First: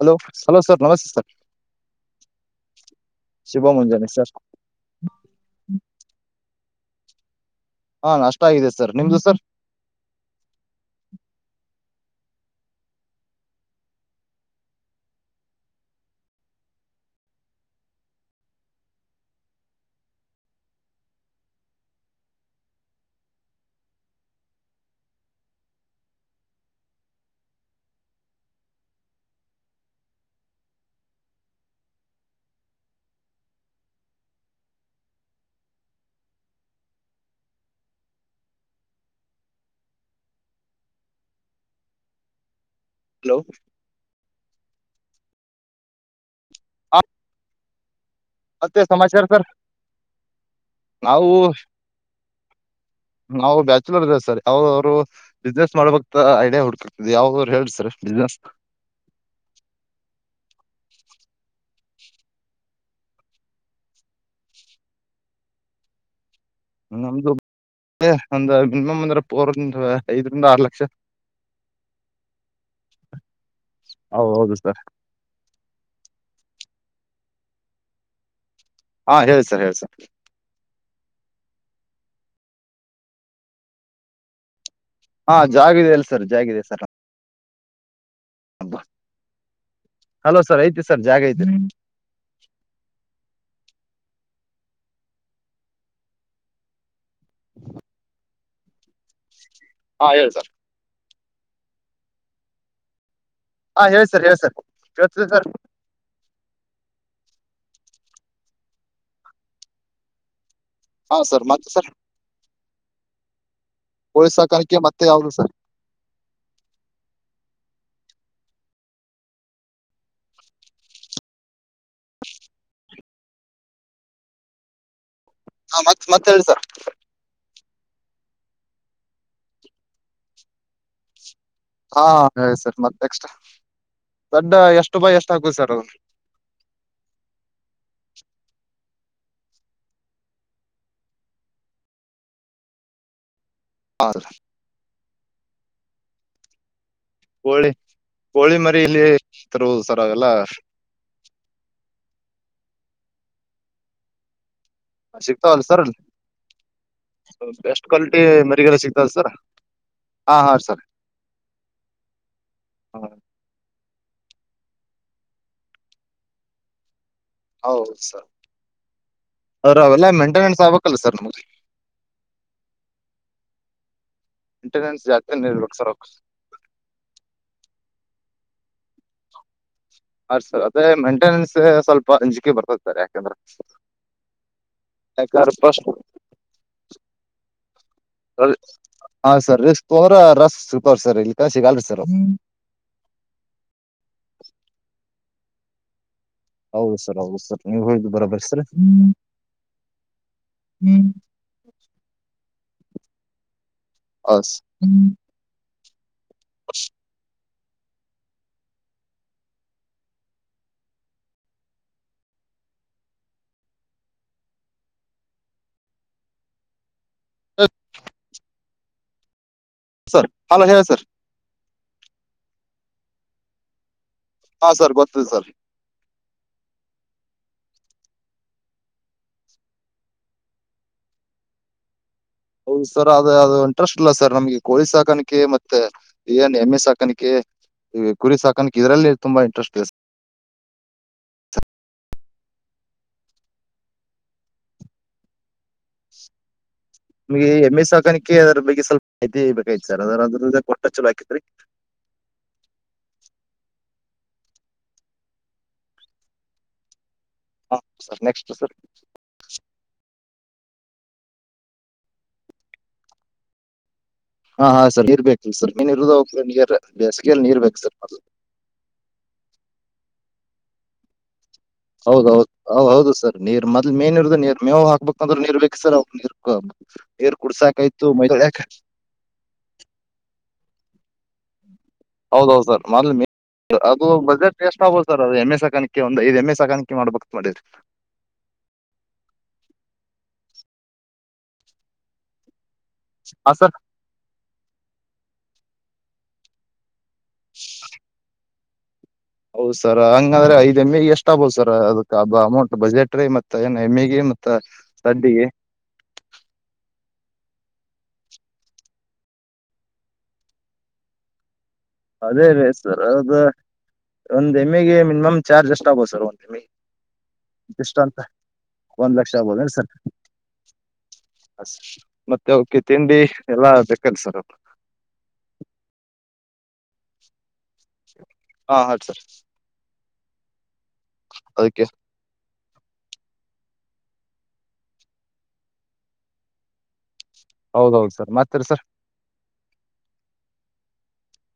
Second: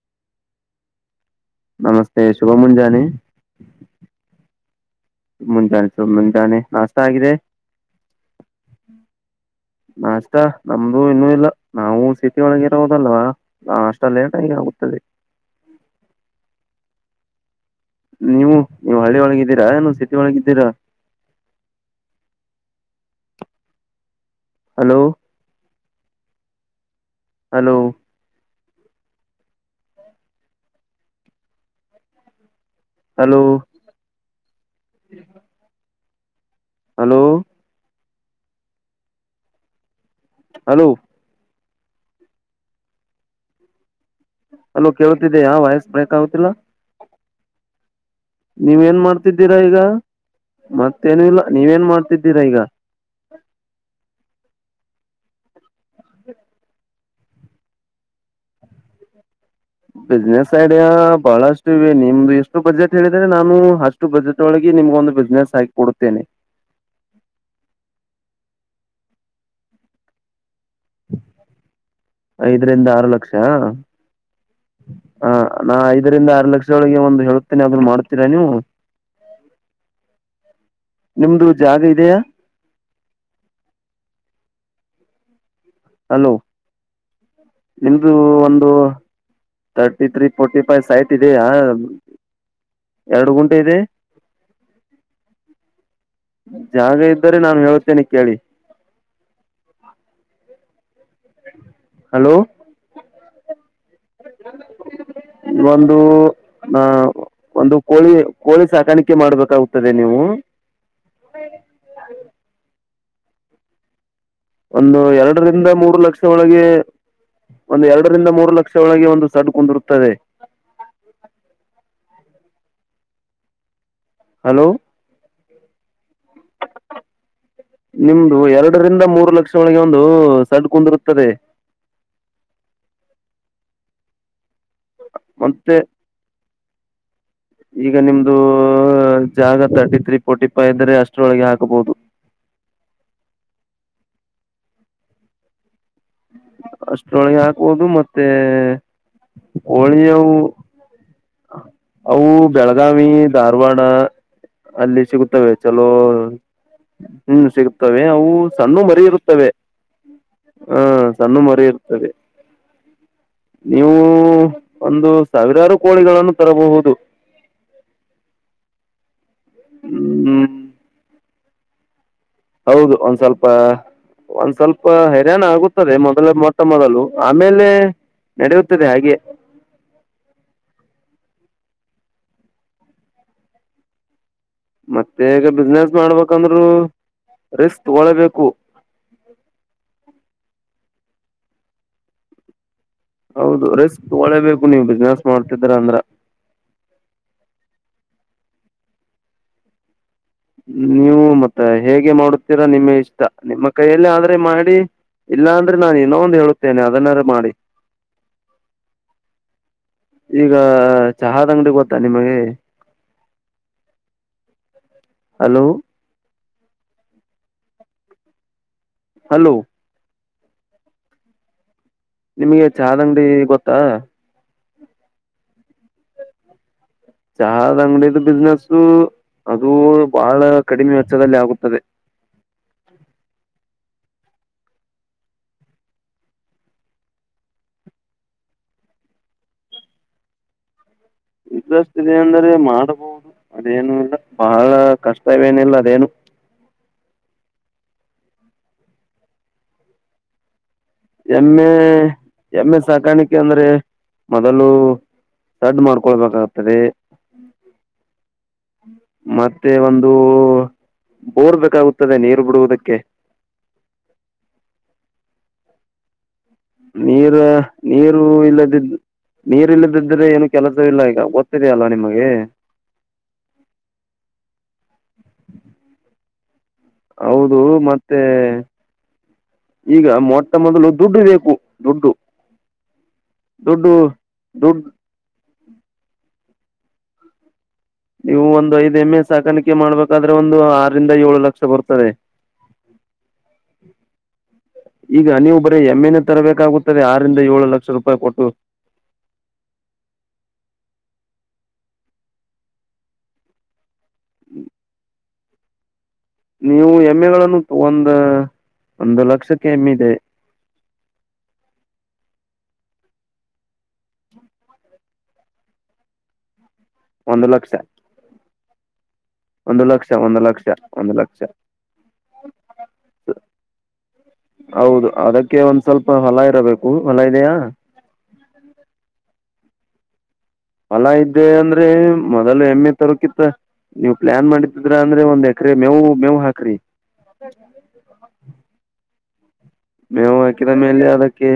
Hello hello sir ನಮಸ್ತೆ sir ನಮಸ್ತೆ ಶುಭ ಮುಂಜಾನೆ ಶುಭ ಮುಂಜಾನೆ ಸರ್ ಮುಂಜಾನೆ ಶುಭ ಮುಂಜಾನೆ ನಾಷ್ಟ ಆಗಿದೆ ಹಾ ನಷ್ಟ ಆಗಿದೆ ಸರ್ ನಿಮ್ದು ಸರ್ ನಾಷ್ಟ ನಮ್ದು ಇನ್ನು ಇಲ್ಲ ನಾವು ಸಿಟಿ ತಿಳಗಿರೋದಲ್ವಾ ನಾಷ್ಟ ಲೇಟ್ ಆಗಿ ಆಗುತ್ತದೆ [unintelligible] ನೀವು ನೀವು ಹಳ್ಳಿ ಒಳಗಿದ್ದೀರಾ ಏನು ಸಿಟಿ ಒಳಗಿದ್ದೀರಾ hello hello hello hello hello hello hello ಕೇಳತಿದ್ದೆಯಾ ವಯಸ್ ಬ್ರೇಕ್ ಆಗತಿಲ್ಲ ಹಾ, ಮತ್ತೆ ನೀವೇನ್ ಸಮಾಚಾರ ಸರ್ ಮಾಡ್ತಿದ್ದೀರಾ ಈಗ ಮತ್ತೇನು ನಾವು ಇಲ್ಲ ನೀವೇನ್ ಮಾಡ್ತಿದ್ದೀರಾ ಈಗ ನಾವು ಬ್ಯಾಚುಲರ್ ಇದವ ಸರ್ ಅವರ ಅವರು ಬಿಸ್ನೆಸ್ ಮಾಡಬೇಕ್ತ ಐಡಿಯಾ ಹುಡ್ಕಕ್ತದೆ ಯಾವ್ರು ಹೇಳಸ್ರ ಬಿಸ್ನೆಸ್ ಬಿಸ್ನೆಸ್ ಐಡಿಯಾ ಬಹಳಷ್ಟು ಇವೆ ನಿಮ್ದು ಎಷ್ಟು ಬಜೆಟ್ ಹೇಳಿದ್ರರೆ ನಾನು ಅಷ್ಟು ಬಜೆಟ್ ಒಳಗೆ ನಿಮ್ಗ ಒಂದು ಬಿಸ್ನೆಸ್ ಆಗಿ ಕೊಡುತ್ತೇನೆ ಒಂದ ಮಿನಿಮಮ್ ಅಂದ್ರ ಪರ್ ಐದರಿಂದ ಆರ್ ಲಕ್ಷ ಐದರಿಂದ ಆರು ಲಕ್ಷ ಹೌದು ಹೌದು ಸರ್ ಹ ನಾಐ ಐದರಿಂದ ಆರು ಲಕ್ಷದೊಳಗೆ ಒಂದು ಹೇಳುತ್ತೆನೆ ಅದನ್ನ ಮಾಡ್ತೀರಾ ನೀವು ಹಾ ಹೇಳಿ ಸರ್ ಹೇಳಿ ಸರ್ ನಿಮ್ದು ಜಾಗ ಇದೆಯಾ ಹಾ ಜಾಗ ಇದೆ ಅಲ್ಲ ಸರ್ ಜಾಗ ಇದೆ ಸರ್ ಇದು ಒಂದು thirty three hello sir forty five ಐತಿ ಸರ್ ಸೈಟ್ ಜಾಗ ಇದೆಯ ಐತಿ ಎರಡು ಗುಂಟೆ ಇದೆ ಜಾಗ ಇದ್ದರೆ ನಾನು ಹೇಳ್ತೇನೆ ಕೇಳಿ ಹಾ ಹೇಳಿ ಸರ್ ಹಲೋ ಹಾ ಹೇಳಿ ಸರ್ ಹೇಳಿ ಸರ್ ಕೇಳತದ ಸರ್ ಒಂದು ಆ ಒಂದು ಕೋಳಿ ಕೋಳಿ ಸಾಕಾಣಿಕೆ ಮಾಡ್ಬೇಕಾಗದೆ ನೀವು ಹಾ ಸರ್ ಮತ್ತ ಸರ್ ಕೋಳಿ ಸಾಕಾಣಿಕೆ ಒಂದು ಮತ್ತೆ ಯಾವ್ದು ಸರ್ ಎರಡರಿಂದ ಮೂರು ಲಕ್ಷ ಒಳಗೆ ಒಂದು ಎರಡು ಎರಡರಿಂದ ಮೂರು ಲಕ್ಷ ಒಳಗೆ ಒಂದು ಸಡ್ ಕುಂದಿರುತ್ತದೆ ಹಲೋ ಹ ಮತ್ ಮತ್ತತ್ ಹೇಳಿ ನಿಮ್ದು ಎರಡರಿಂದ ಮೂರು ಲಕ್ಷ ಒಳಗೆ ಒಂದು ಸಡ್ ಕುಂದಿರುತ್ತದೆ ಹಾ ಹೇಳ ಸರ್ ಮತ್ತ ನೆಕ್ಸ್ ಮತ್ತೆ ಈಗ ನಿಮ್ದು ಜಾಗ ತರ್ಟಿ ತ್ರೀ ಫೋರ್ಟಿ ಫೈ ಎಂದರೆ ಅಷ್ಟರೊಳಗೆ ಹಾಕಬಹುದು [unintelligible] ಅಷ್ಟೊಳಗೆ ಕೋಳಿ ಹಾಕುವೋದು ಮತ್ತೆ ಕೋಳಿ ಮರಿ ಇಲ್ಲಿ ತರುವುದು ಸರ್ ಅವೆಲ್ಲ ಹೋಳಿಯವು ಅವು ಬೆಳಗಾವಿ ಧಾರವಾಡ ಅಲ್ಲಿ ಸಿಗುತ್ತವೆ ಸಿಗ್ತಾವಲ್ಲ ಸರ್ ಚಲೋ ಹ್ಮ್ ಬೆಸ್ಟ್ ಸಿಗತವೆ ಕ್ವಾಲಿಟಿ ಅವು ಮರಿಗಳು ಸಣ್ಣು ಮರಿ ಸಿಗ್ತಾವಲ್ಲ ಸರ್ ಇರುತ್ತವೆ ಹಾ ಹಾ ಹಾ ಸರ್ ಸಣ್ಣ ಮರಿ ಇರ್ತದೆ ನೀವು ಒಂದು ಸಾವಿರಾರು ಕೋಳಿಗಳನ್ನು ತರಬಹುದು ಹೌದು ಸರ್ ಸ ಅವೆಲ್ಲ ಹ್ಮ್ ಮೇಂಟೆನೆನ್ಸ್ ಆಗ್ಕ್ಲ್ಲ ಸರ್ ನಮಗೆ ಹೌದು ಒಂದ್ ಸ್ವಲ್ಪ ಒಂದ್ ಸ್ವಲ್ಪ ಮೇಂಟೆನೆನ್ಸ್ ಹರಿಣ ಜಾಸ್ತಿನೇ ಇರ್ಬೇಕು ಸರ್ ಆಗುತ್ತದೆ ಅವಕ್ ಮೊದಲ ಮೊಟ್ಟ ಮೊದಲು ಆಮೇಲೆ ನಡೆಯುತ್ತದೆ ಹಾಗೆ ಅ ಸರ್ ಅದೇ ಮೇಂಟೆನೆನ್ಸ್ ಸ್ವಲ್ಪ ಅಂಜಿಕೆ ಬರ್ತಾತಾರೆ ಯಾಕಂದ್ರ ಮತ್ತೆ ಈಗ ಬಿಸ್ನೆಸ್ ಮಾಡ್ಬೇಕಂದ್ರರು ರಿಸ್ಕ್ ತಗೊಳ್ಳೇಬೇಕು ಹ ಸರ್ ತೋರ ರಸ್ ಸಿಗ್ತವ್ರ ಸರ್ ಇಲ್ಕ ಸಿಗಲ್ರಿ ಸರ್ ಹೌದು ರಿಸ್ಕ್ ತಗೋಳ್ಳೇಬೇಕು ನೀವ್ ಬಿಸ್ನೆಸ್ ಮಾಡ್ತಿದ್ರ ಅಂದ್ರ ಹೌದು ಸರ್ ಹೌದು ಸರ್ ನೀವ್ ಹೇಳ್ದು ಬರಬಯಸ್ತ್ರ ಹ್ಮ ನೀವು ಮತ್ತ ಹೇಗೆ ಮಾಡುತ್ತೀರಾ ನಿಮಗೆ ಇಷ್ಟ ನಿಮ್ಮ ಕೈಯಲ್ಲ ಆದ್ರೆ ಹೌದು ಮಾಡಿ ಇಲ್ಲಾ ಅಂದ್ರೆ ನಾನು ಇನ್ನೊ ಒಂದು ಹೇಳುತ್ತೇನೆ ಅದನ್ನಾದಾರ ಮಾಡಿ [inaudible] ಈಗ ಚಹಾದಂಗಡಿ ಗೊತ್ತಾ ನಿಮಗೆ [inaudible] ಹಲೋ ಹ್ಮ ಹಲೋ ಸರ್ ಹಲೋ ಹೇಳಿ ಸರ್ ನಿಮ್ಗೆ ಚಾರ್ ಅಂಗಡಿ ಗೊತ್ತಾ ಹಾ ಸರ್ ಗೊತ್ತದೆ ಸರ್ ಚಹದ ಅಂಗಡಿದು ಬಿಸ್ನೆೆಸು ಅದು ಬಹಳ ಕಡಿಮೆ ವೆಚ್ಚದಲ್ಲಿ ಆಗುತ್ತದೆ ಹೌದು ಸರ್ ಅದ ಯಂಟು ಇಂಟ್ರೆಸ್ಟ್ ಇಲ್ಲ ಸರ್ ನಮ್ಗೆ ಕೋಳಿ ಸಾಕಾಣಕೆ ಮತ್ತೆ ಏನ್ ಎಮ್ಮೆ ಸಾಕಾಣಿಕೆ ಈಗ ಕುರಿ ಸಾಕಕ್ ಇದ್ರಲ್ಲಿ ತುಂಬಾ ಇಂಟ್ರೆಸ್ಟ್ ಇ ಹ್ಮ ಇದೆ ಅಂದ್ರೆ ಮಾಡಬಹುದು ಅದೇನು ಇಲ್ಲ ಬಹಳ ಕಷ್ಟವೇನಿಲ್ಲ ಅದೇನು ನಿಮ್ಗೆ ಎಮ್ಮೆ ಸಾಕಾಣಿಕ ಅದ್ರ ಬಗ್ಗೆ ಸ್ವಲ್ಪ ಮಾಹಿತಿ ಬೇಕ್ತ್ ಸರ್ ಅದದ ಎಮ್ಮೆ ಎಮ್ಮೆ ಸಾಕಾಣಿಕೆ ಅಂದ್ರೆ ಮೊದಲು ಸಡ್ ಮಾಡ್ಕೊಳ್ಬೇಕಾಗ್ತದೆ ಹಾ ಸರ್ ನೆಕ್ಸ್ಟ್ ಸರ್ ಮತ್ತೆ ಒಂದು ಬೋರ್ಬೇಕೇಕಾಗುತ್ತದೆ ನೀರು ಬಿಡುವುದಕ್ಕೆ ಹಾ ಹ ಸರ್ ಇರ್ಬೇಕು ಸರ್ ನೀರ್ ಇರುದ ಅವಕ್ಕೆ ನೀರ ನೀರು ಇಲ್ಲದಿದ್ದ ನೀರ್ ಇಲ್ಲದಿದ್ದ್ರೆ ಏನು ಕೆಲಸ ಇಲ್ಲ ಈಗ ಗೊತ್ತಿದೆಯಲ್ಲ ನಿಮಗೆ ಹೌದೌದು ಹ ಹೌದು ಸರ್ ನೀರ್ ಮದ್ಲ್ ಮೇನ್ ಇರ್ದ ನೀರ್ ಮೇವು ಹಾಕ್ಬೇಕು ಅಂದ್ರೆ ನೀರ್ ಬೇಕು ಸರ್ ಅವ ನೀರ್ ನೀರ್ ಹೌದು ಕುಡ್ಸಾಕಾಯ್ತು ಮತ್ತೆ ಮೈ ತೊಳ್ಯಾಕ ಈಗ ಮೊಟ್ಟ ಮೊದಲು ದುಡ್ಡು ಬೇಕು ದುಡ್ಡು ಹೌದೌದು ಸರ್ ಮದ್ ದುಡ್ಡು ಅದು ಬಜೆಟ್ ಎಷ್ಟು ದುಡ್ಡು ಆಗ್ಬೋದು ಸರ್ ಅದು ಎಮ್ ಎಸ್ ಸಾಕಾಣಕ್ಕೆೆ ಒಂದು ಐ್ ಎಮ್ ಎಸ್ ಸಾಣಿಕೆ ಮಾಡ್ಬೇಕಕ್ತ್ ಮಾಡಿರರಿ ನೀವು ಒಂದು ಐದ್ ಎಮ್ಮ ಎ ಸಾಕಾಣಿಕೆ ಮಾಡ್ಬೇಕಾದ್ರೆ ಒಂದು ಆರರಿಂದ ಏಳು ಲಕ್ಷ ಬರ್ತದೆ. [inaudible] ಹ ಸರ್. ಈಗ ನೀವು ಬರೀ ಎಮ್ಮೆನೆ ತರಬೇಕಾಗುತ್ತದೆ ಆರಿಂದ ಏಳ ಲಕ್ಷ ರೂಪಾಯಿ ಕೊಟ್ಟು. ಹೌದ್ ಸರ್ ಹಂಗಂದ್ರೆ ಐದ ಮೇ ಎಷ್ಟ ಆಗ್ಬಹದು ಸರ್ ಅದಕ್ ಅಮೌಂಟ್ ಬಜೆಟ್ರಿ ಮತ್ತ ಏನ ಎಮ್ಮೆಗೆ ಮತ್ತ ಸಡ್ಡಿಗೆ. ನೀವು ಎಮ್ಮೆಗಳನ್ನು ಒಂದು ಒಂದು ಲಕ್ಷಕ್ಕೆ ಎಮ್ಮಿ ಇದೆ. [inaudible] ಅದೇ ರೇ ಸರ್ ಅದು ಒಂದ್ ಎಮಿಗೆ ಮಿನಿಮಮ್ ಚಾರ್ಜ್ ಅಷ್ಟ ಆಗೋದು ಸರ್. ಒಂದು ಲಕ್ಷ. ಇಷ್ಟ ಅಂತ ಒಂದ್ ಲಕ್ಷ ಆಗ್ಬೋದ ಒಂದು ಸರ್ ಲಕ್ಷ ಒಂದು ಲಕ್ಷ ಒಂದು ಲಕ್ಷ ಮತ್ತೆ ಅವಕೆ ತಿಂಡಿ ಎಲ್ಲ ಓಕೆ ಸರ್. ಹೌದು ಅದಕ್ಕೆ ಒಂದ್ ಸ್ವಲ್ಪ ಹೊಲ ಇರಬೇಕು ಹೊಲ ಇದೆಯಾ. ಹಾ ಹೌ ಸರ್. ಮಲ ಇದ್ದೆ ಅದಕ್ಕೆ ಅಂದ್ರೆ ಮ ಅಲ್ಲ ಎಮ್ಮೆ ತರೋಕಿತ್ತ ನೀವ್ ಪ್ಲಾನ್ ಮಾಡಿದ್ರ ಅಂದ್ರೆ ಒಂದ್ ಎಕರೆ ಮೇವು ಮೇವು ಹಾಕ್ರಿ. ಹೌದೌದು ಸರ್ ಮತರಿ ಸರ್. ಮೇವು ಹಾಕಿದ ಮೇಲೆ ಅದಕ್ಕೆ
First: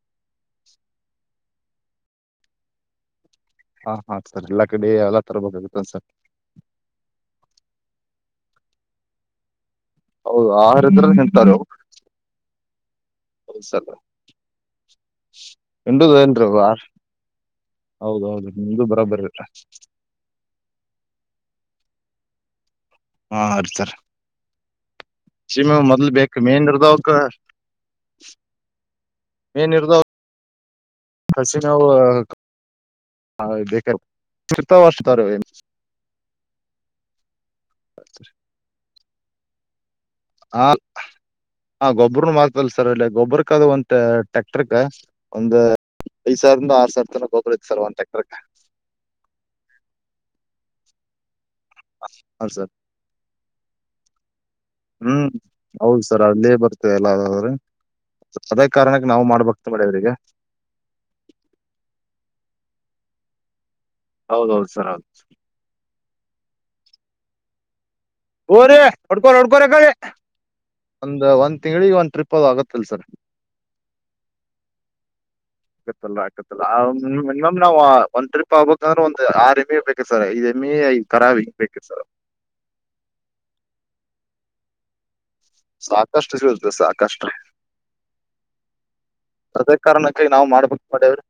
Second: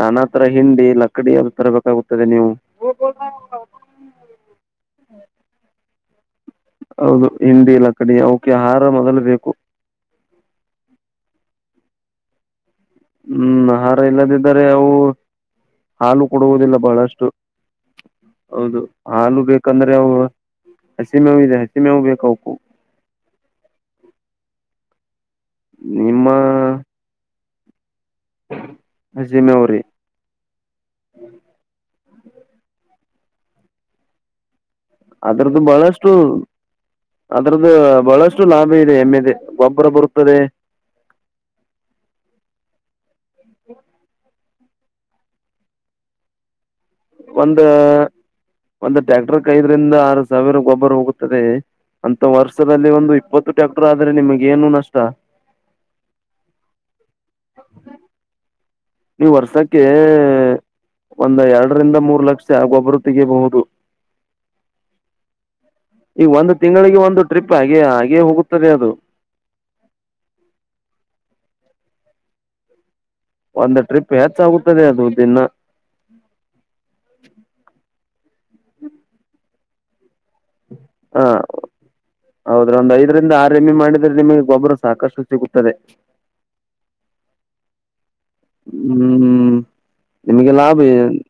ನಾನಾ ತರ ಹಿಂಡಿ ಲಕ್ಕಡಿ ಅದ ತರಬೇಕಾಗುತ್ತದೆ ನೀವು. [unintelligible] ಹಾ ಹಾ ಸರ್ ಎಲ್ಲಾ ಲಕಡಿ ಎಲ್ಲ ತರ ಬೇಕಾಗತ್ತನ್ ಸರ್. ಹೌದು ಹಿಂಡಿ ಲಕ್ಕಡಿ ಅವಕೆ ಆಹಾರ ಮೊದಲು ಬೇಕು. ಹೌದು ಆಹಾರ ಅಂದ್ರ್ ಹಿಂಡತಾವ್ ಅವ್ರಿ. ಹ್ಮ್ ಆಹಾರ ಇಲ್ಲದಿದ್ದರೆ ಅವು ಹಿಂಡುದ ಹಾಲು ಏನ್ರಿ ಅವು ಕೊಡುವುದಿಲ್ಲ ಆಹಾರ? ಬಹಳಷ್ಟು. ಹೌದೌದು ಹೌದು ನಿಮ್ದು ಬರೋಬರಿ ಹಾಲು ಬೇಕಂದ್ರೆ ಅವು ಹಸಿಮೇವು ಇದೆ. ಹಸಿ ಮೇವು ಬೇಕ ಅವಕು. ಹಾರಿ ಸಾರ್. ಹಸಿಮೆವು ಮೊದ್ಲು ನಿಮ್ಮ ಬೇಕಕ್ ಮೇನ್ ಇರ್ದವಕ್. ಚಜ್ಜಿ ಮೇವ ಮೇನ್ ರಿ. ಇರ್ದವ ಹಸಿ ಮೇವ ಬೇಕರಿ. ಅದ್ರದ್ದು ಬಹಳಷ್ಟು ಅದ್ರದ್ದು ಬಹಳಷ್ಟು ಲಾಭ ಇದೆ ಎಮ್ಮೆದ. ಗೊಬರ ಬರು ಹ ಹ ಗೊಬ್ಬ್ರನು ಮಾಡ್ತಲ್ಲ ಸರ್ ಅಲ್ಲಿ ಗೊಬ್ಬ್ರ ಕದು ಒಂದ ಟ್ಯಾಕ್ಟರ್ ಒಂದು ಐ ಸಾವಿರದಂದ ಆರ ಒಂದ ಒಂದು ಟ್ಯಾಕ್ಟರ್ಕ್ ಐದರಿಂದ ಆರು ಸಾವಿರ ಗೊಬ್ಬರ ಹೋಗುತ್ತದೆ. ಅಂತ ಹ ಸರ್ ವರ್ಷದಲ್ಲಿ ಒಂದು ಇಪ್ಪತ್ತು ಟ್ಯಾಕ್ಟರ್ ಆದ್ರೆ ನಿಮಗ ಏನು ನಷ್ಟ. ಎಲ್ಲಾದ್ರೆ ಅದ ನೀವು ವರ್ಷಕ್ಕೆ ಒಂದ ಎರಡರಿಂದ ಮೂರ್ ಲಕ್ಷ ಆ ಗೊಬ್ಬರು ತೆ ಬೋುದು ಹೌದೌದು ಸರ್ ಹೌದು ಈಗ ಒಂದು ತಿಂಗಳಿಗೆ ಒಂದು ಟ್ರಿಪ್ ಹಾಗೆ ಹಾಗೆ ಹೋಗುತ್ತದೆ ಹೋರಿ ಅದು ಹೊಡ್ಕೋ ಹೊಡ್ಕೋ್ರಿ ಒಂದು ಒಂದ ತಿಂಗಳಿಗೆ ಒಂದು ಟ್ರಿಪ್ ಅದು ಆಗತ್ತಲ್ಲ ಸರ್. ಒಂದು ಟ್ರಿಪ್ ಹೆಚ್ಚಾಗುತ್ತದೆ ಅದು ದಿನ. ಆಗತ್ತಲ್ಲ ಆಕತ್ತಲ್ಲ ಮಿನಿಮಮ್ ನಾವವು ಒಂದ್ ಟ್ರಿಪ್ ಆಗ್ಬೇಕ ಅಂದ್ರೆ ಒಂದು ಆಮಿ ಇರ್ಬೇಕ ಸರ್. ಎಮಿ ಐದ್ ಹಾ ಕರಾವಿ ಬೇಕ ಸರ್ ಹೌದ್ರ ಒಂದ್ ಐದರಿಂದ ಆರ್ ಎಮ್ಮಿ ಮಾಡಿದ್ರೆ ನಿಮಗೆ ಗೊಬ್ಬರು ಸಾಕಷ್ಟು ಸಿಗುತ್ತದೆ ಸಾಕಷ್ಟು ಸಿಗತ ಸಾಕಷ್ಟು. ಹ್ಮ್ ಅದೇ ಕಾರಣಕ್ಕೆ ನಾವವು ನಿಮಗೆ ಲಾಭ ಮಾಡ್ಬೇಕು ಮಾಡೇವ್ರಿ.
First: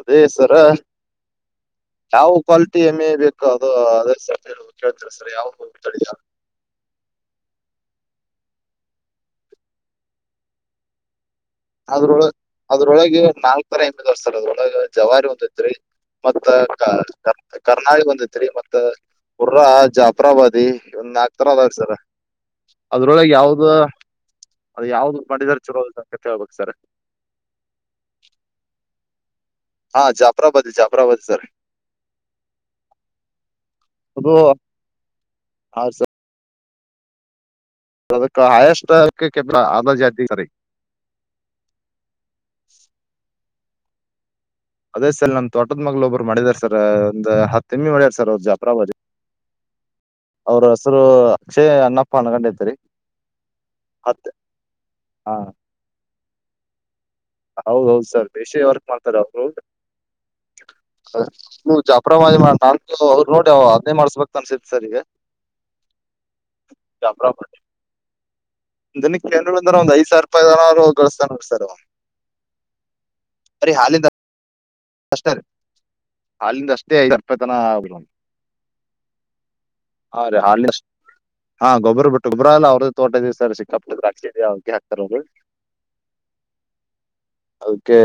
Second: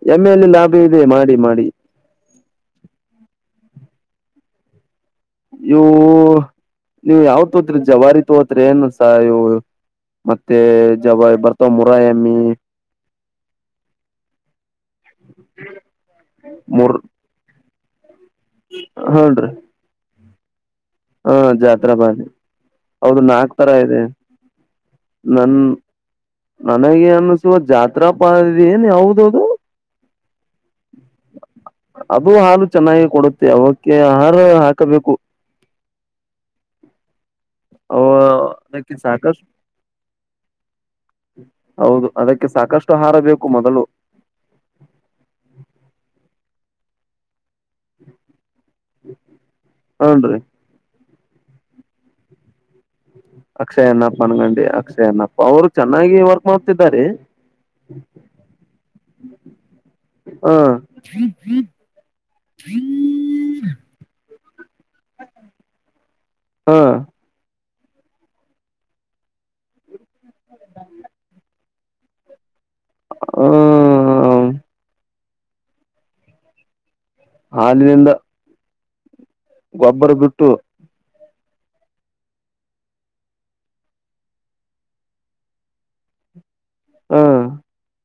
ಅದೇ ಎಮ್ಮೆಯಲ್ಲಿ ಸರ ಲಾಭ ಇದೆ ಮಾಡಿ ಮಾಡಿ ಯಾವ ಕ್ವಾಲಿಟಿ ಎಮ್ಮೆ ಬೇಕು ಅದು [inaudible] ಇವು ತಳಿ ನೀವು ಯಾವ ತೋಗತ್ರಿ. ಜವಾರಿ ತೋತ್ೆ ಏನ್ಸ ಇ ಮತ್ತೆ ಜವಾರಿ ಬರ್ ತೊಮರ ಅಮಿ ನಾಲ್ಕರ ಎಂಬದ್ ವರ್ಷ ಅದ ಒಳಗ ಜವಾರಿ ಒಂದತ್ರಿ ಮತ್ತ ಕರ್ನಾಳಿ ಒಂದತ್ರಿ ಹೌನ್್ರಿ ಉಪರಾವಾದಿ ಒಂದ್ ನಾಲ್ಕ ತರದತರ ಬಾರಿ ಹೌದು ಅದ್ರೊಳಗೆ ನಾಕ್ ಯಾವ್ದ ತರ ಇದೆ ಅದು ಯಾವ್ದ್ ನನ್ ಮಾಡಿದಿದ್ದಾರೆ ಚಲೋ ಹೇಳ್ಬೇಕು ಸರ್ ನನಗೆ ಅನ್ಸುವ ಜಾತ್ರಾ ಪ ಏನ್ ಯಾದೌದು ಹಾ ಜಾಪರಾ ಬದೆ ಜಾಪಾ ಅದು ಹಾಲು ಚೆನ್ನಾಗಿ ಕೊಡುತ್ತೆ ಅವಕ್ಕೆ ಆಹಾರ ಹಾಕಬೇಕು ಆಸ ಅವ ಅದಕ್ಕೆ ಆಯಸ್ಟ್ ಅದಕ್ಕೆ ಕೆ ಸಾಕಷ್ಟು ಆಧಜಾತಿಿಕಾರಿ ಹೌದು ಅದಕ್ಕೆ ಸಾಕಷ್ಟುಹಾರ ಬೇಕು ಮೊದಲು ಅದೇ ಸರ್ ನಮ ತೋಟದ ಮಗ್್ ಒಬ್ರು ಮಾಡಿದಾರ ಸರ್ ಒಂದ್ ಹತ್ತು ತಿಮ್ಮಿ ಮಾಡ್ಯಡ್ ಸರ್ ಅವ ಜಾಪ್ರಾ ಬಜಿ ಹನ್ರಿ ಅವ್ರ ಹೆಸರು ಸ ಅನ್ನಪ್ಪ ಅ್ಣ ಕಂಡೈತರಿ ಅಕ್ಷಯ್ ಅನ್ನಪ್ಪ ಅನಗಂಡಿ ಅಕ್ಷಯ ಹ ಅನ್ನಪ್ಪ ಅವರು ಚೆನ್ನಾಗಿ ವರ್ಕ್ ಮಾಡ್ತಿದ್ದಾರೆ ಹೌದೌದು ಸರ್ ಬೇಶಿ ವರ್ಕ್ ಮಾಡ್ತಾರ ಅವರು ಹ ನೀ ಜಾಪರಾವಿ ನಾ ಅವರು ನೋಡಿ ಅದನ್ನೇ ಮಾಡಸ್ಬೇಕಕ್ ಅನ್ಸತಿ ಸರ್ ಈಗ ಹ್ಞೂ ಚಪಾಬ ಹ ದನಿ ಕೆ ಬಂದ್ರ ಒಂದ್ ಐ್ ಸಾವರ ರೂಪಾಯನರು ಗಳಸ್ತ ನೋಡ್ ಸರ್ ಅರೆ ಹಾಲಿದ ಹ ಅಷ್ಟೇ ಹಾಲಂದ ಅಷ್ಟೇ ಐದು ಅಪ್ಪೈ ತನ ಆಗ ಹಾಲಿನಿಂದ ಗೊಬ್ಬರ ಬಿದುಟ್ಟು ಹಾ ಗೊಬ್ಬ್ರ ಬಿಟ್ಟು ಗೊಬ್ರ ಎಲ್ಲ ಅವ್ರ ತೋಟ ಇದೀವಿ ಸರ್ ಸಿಿಕ್ಕಪ್ಪಿದ್ರಾ ಅವ್ರಿಗೆ ಹಾಕ್ತಾರ ಅವರು ಹ ಅದಕ್ಕೆ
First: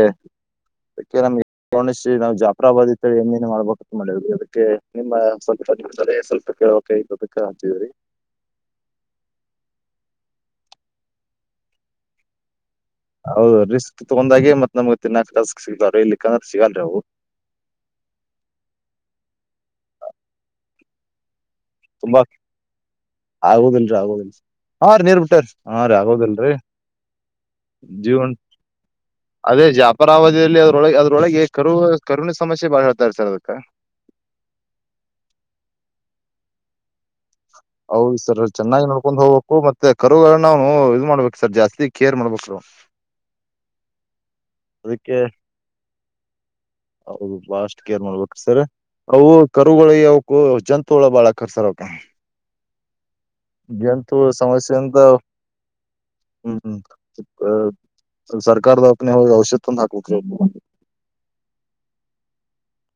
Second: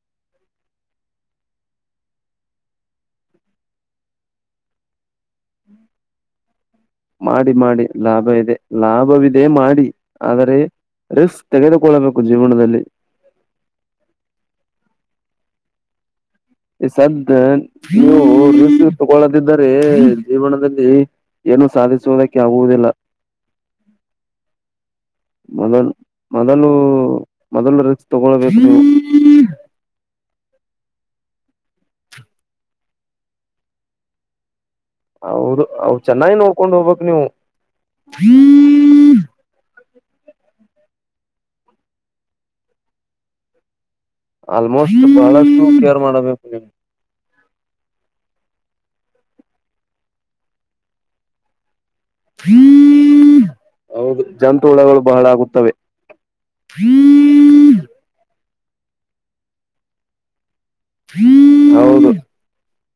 ಅಕ್ಕೆ ನಮಗೆ ಕೋಣಶೀ ನಾವು ಜಾಫರಾಬಾದ್ ಇೇಳಿ ಎಏೇನು ಮಾಡ್ಬೇಕ ಮ ಅದಕ್ಕೆ ನಿಮ್ಮ ಸ್ವಲ್ಪಾರೆ ಸ್ವಲ್ಪ ಕೇಳಬೇಕಾಗಿತ್ತು ಅದಕ್ಕೆ ಮಾಡಿ ಮಾಡಿ ಹಚ್ಚಿದ್ವಿ ಲಾಭ ಇದೆ ಲಾಭವಿದೆ ಮಾಡಿ ಆದರೆ ರಿಸ್ಕ್ ತೆಗೆದುಕೊಳ್ಳಬೇಕು ಜೀವನದಲ್ಲಿ ಹೌದು ರಿಸ್ಕ್ ತಗೊಂಡಾಗೆ ಮತ್ ನಮ್ಗೆ ತಿನ್ನಾಕ್ಕ್ ಸಿಗ್ತಾವರು ಇಲ್ಲಿ ಸದ ನೀವು ತಗೊಳ್ಳದಿದ್ದರೆ ಜೀವನದಲ್ಲಿ ಏನು ಸಾಧಿಸುವುದಕ್ಕೆ ಆಗುವುದಿಲ್ಲ ಆಗೋದನ್ರರಿ ಆಗೋದನ್ರಿ ಹಾ ರ ನೀರ್ ಬಿಟ್ಟಾರ ಹಾ ಮೊದಲು ರೀ ಆಗೋದಲ್ರಿ ಮೊದಲು ಮೊದಲು ರಿಸ್ಕ್ ಜೀವನ್ ತಗೊಳ್ಬೇಕು ನೀವು ಅದೇ ಜಾಪಾ ಾವಧಿಯಲ್ಲಿ ಅದ್ರೊಳ ಅದ್ರೊಳಗೆ ಕರು ಕರುವಣಿನ ಸಮಸ್ಯೆ ಬಾಳ ಹೇಡ್ತಾರೆ ಸರ್ ಅದಕ್ಕೆ ಅವದು ಅವ ಚೆನ್ನಾಗಿ ನೋಡ್ಕೊಂಡ್ ಹೋಗ್ಬಕ್ ನೀವು ಹೌದ್ ಸರ್ ಚೆನ್ನಾಗಿ ನೋಡ್ಕೊಂಡ್ ಹೋಗ್ಬೇಕು ಮತ್ತೆ ಕರುಗಳ ನಾವು ಮಾಡ್ಬೇಕ ಸರ್ ಜಾಸ್ತಿ ಕೇರ್ ಮಾಡ್ಬೇಕು ಆಲ್ಮೋಸ್ಟ್ ಬಹಳಷ್ಟು ಕೇರ್ ಮಾಡಬೇಕು ಬಾಳಷ್ಟ್ ಕೇರ್ ಮಾಡ್ಬೇಕ ಸರ್ ಅವು ಕರುಗಳ ಯಾವಕು ಜಂತುಳ ಬಾಳಕರ್ ಸರ್ ಅವಕ ಹ್ಮ್ ಜಂತುಉಲ್ಲಾ ಸಾಮಸ್ಯೆಿಂದ ಆಗುತ್ತವೆ ಹ್ಮ ಸರ್ಕಾರದಪ್ನ ಹೋಗಿ ಔಷಧ ತಂದು ಹಾಕಬೇಕ ಹೌದು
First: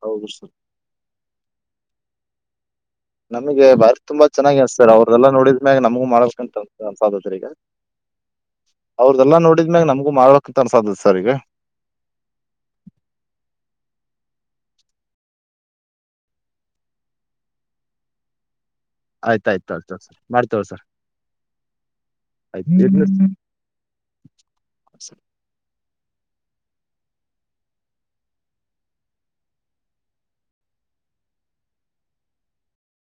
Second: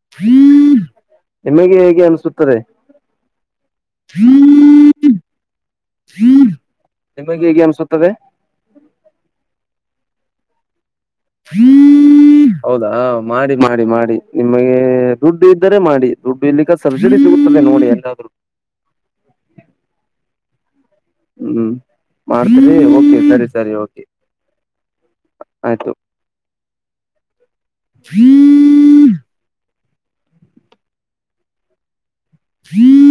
ಹೌದ್ರಿ ನಿಮಗೆ ಹೇಗೆ ಅನಿಸುತದೇ ನಮಗೆ ಬರಿ ತುಂಬಾ ಚೆನ್ನಾಗಿ ಸರ್ ಅವ್ರದೆಲ್ಲ ನೋಡಿದ್ಮ್ಯಾಗ ನಮಗ ಮಾಡಂತ ಸಾಧೋದರಿಗ ತದೆ ಅವ್ರ್ದೆಲ್ಲ ನೋಡಿದ್ಮ್ಯಾಗ ನಮಗೂ ಮಾಡೋಕಂತ ಅನ್ಸಾದ ಹೌದಾ ಮಾಡಿ ಮಾಡಿ ಮಾಡಿ ನಿಮಗೆ ದುಡ್ಡು ಇದ್ದರೆ ಮಾಡಿ ದುಡ್ಡು ಇಲ್ಲಿಕ್ಕ ಸಬ್ಸಿಡಿ ಸಿಗುತ್ತದೆ ನೋಡಿ ಎಲ್ಲಾದ್ರೂ ಆಯ್ತಾಯ್ತ ಆಯ್ತ ಸರ್ ಮಾಡ್ತೇವ ಸರ್ ಹ್ಮ್ ಮಾಡ್ತೀವಿ ಓಕೇ ಆಯ್ತು ಸರಿ ಸರಿ ಓಕೇ ಆಯ್ತು ಹ್ಮ [unintelligible] [inaudible] ಹ್ಮ್ [inaudible] [unintelligible]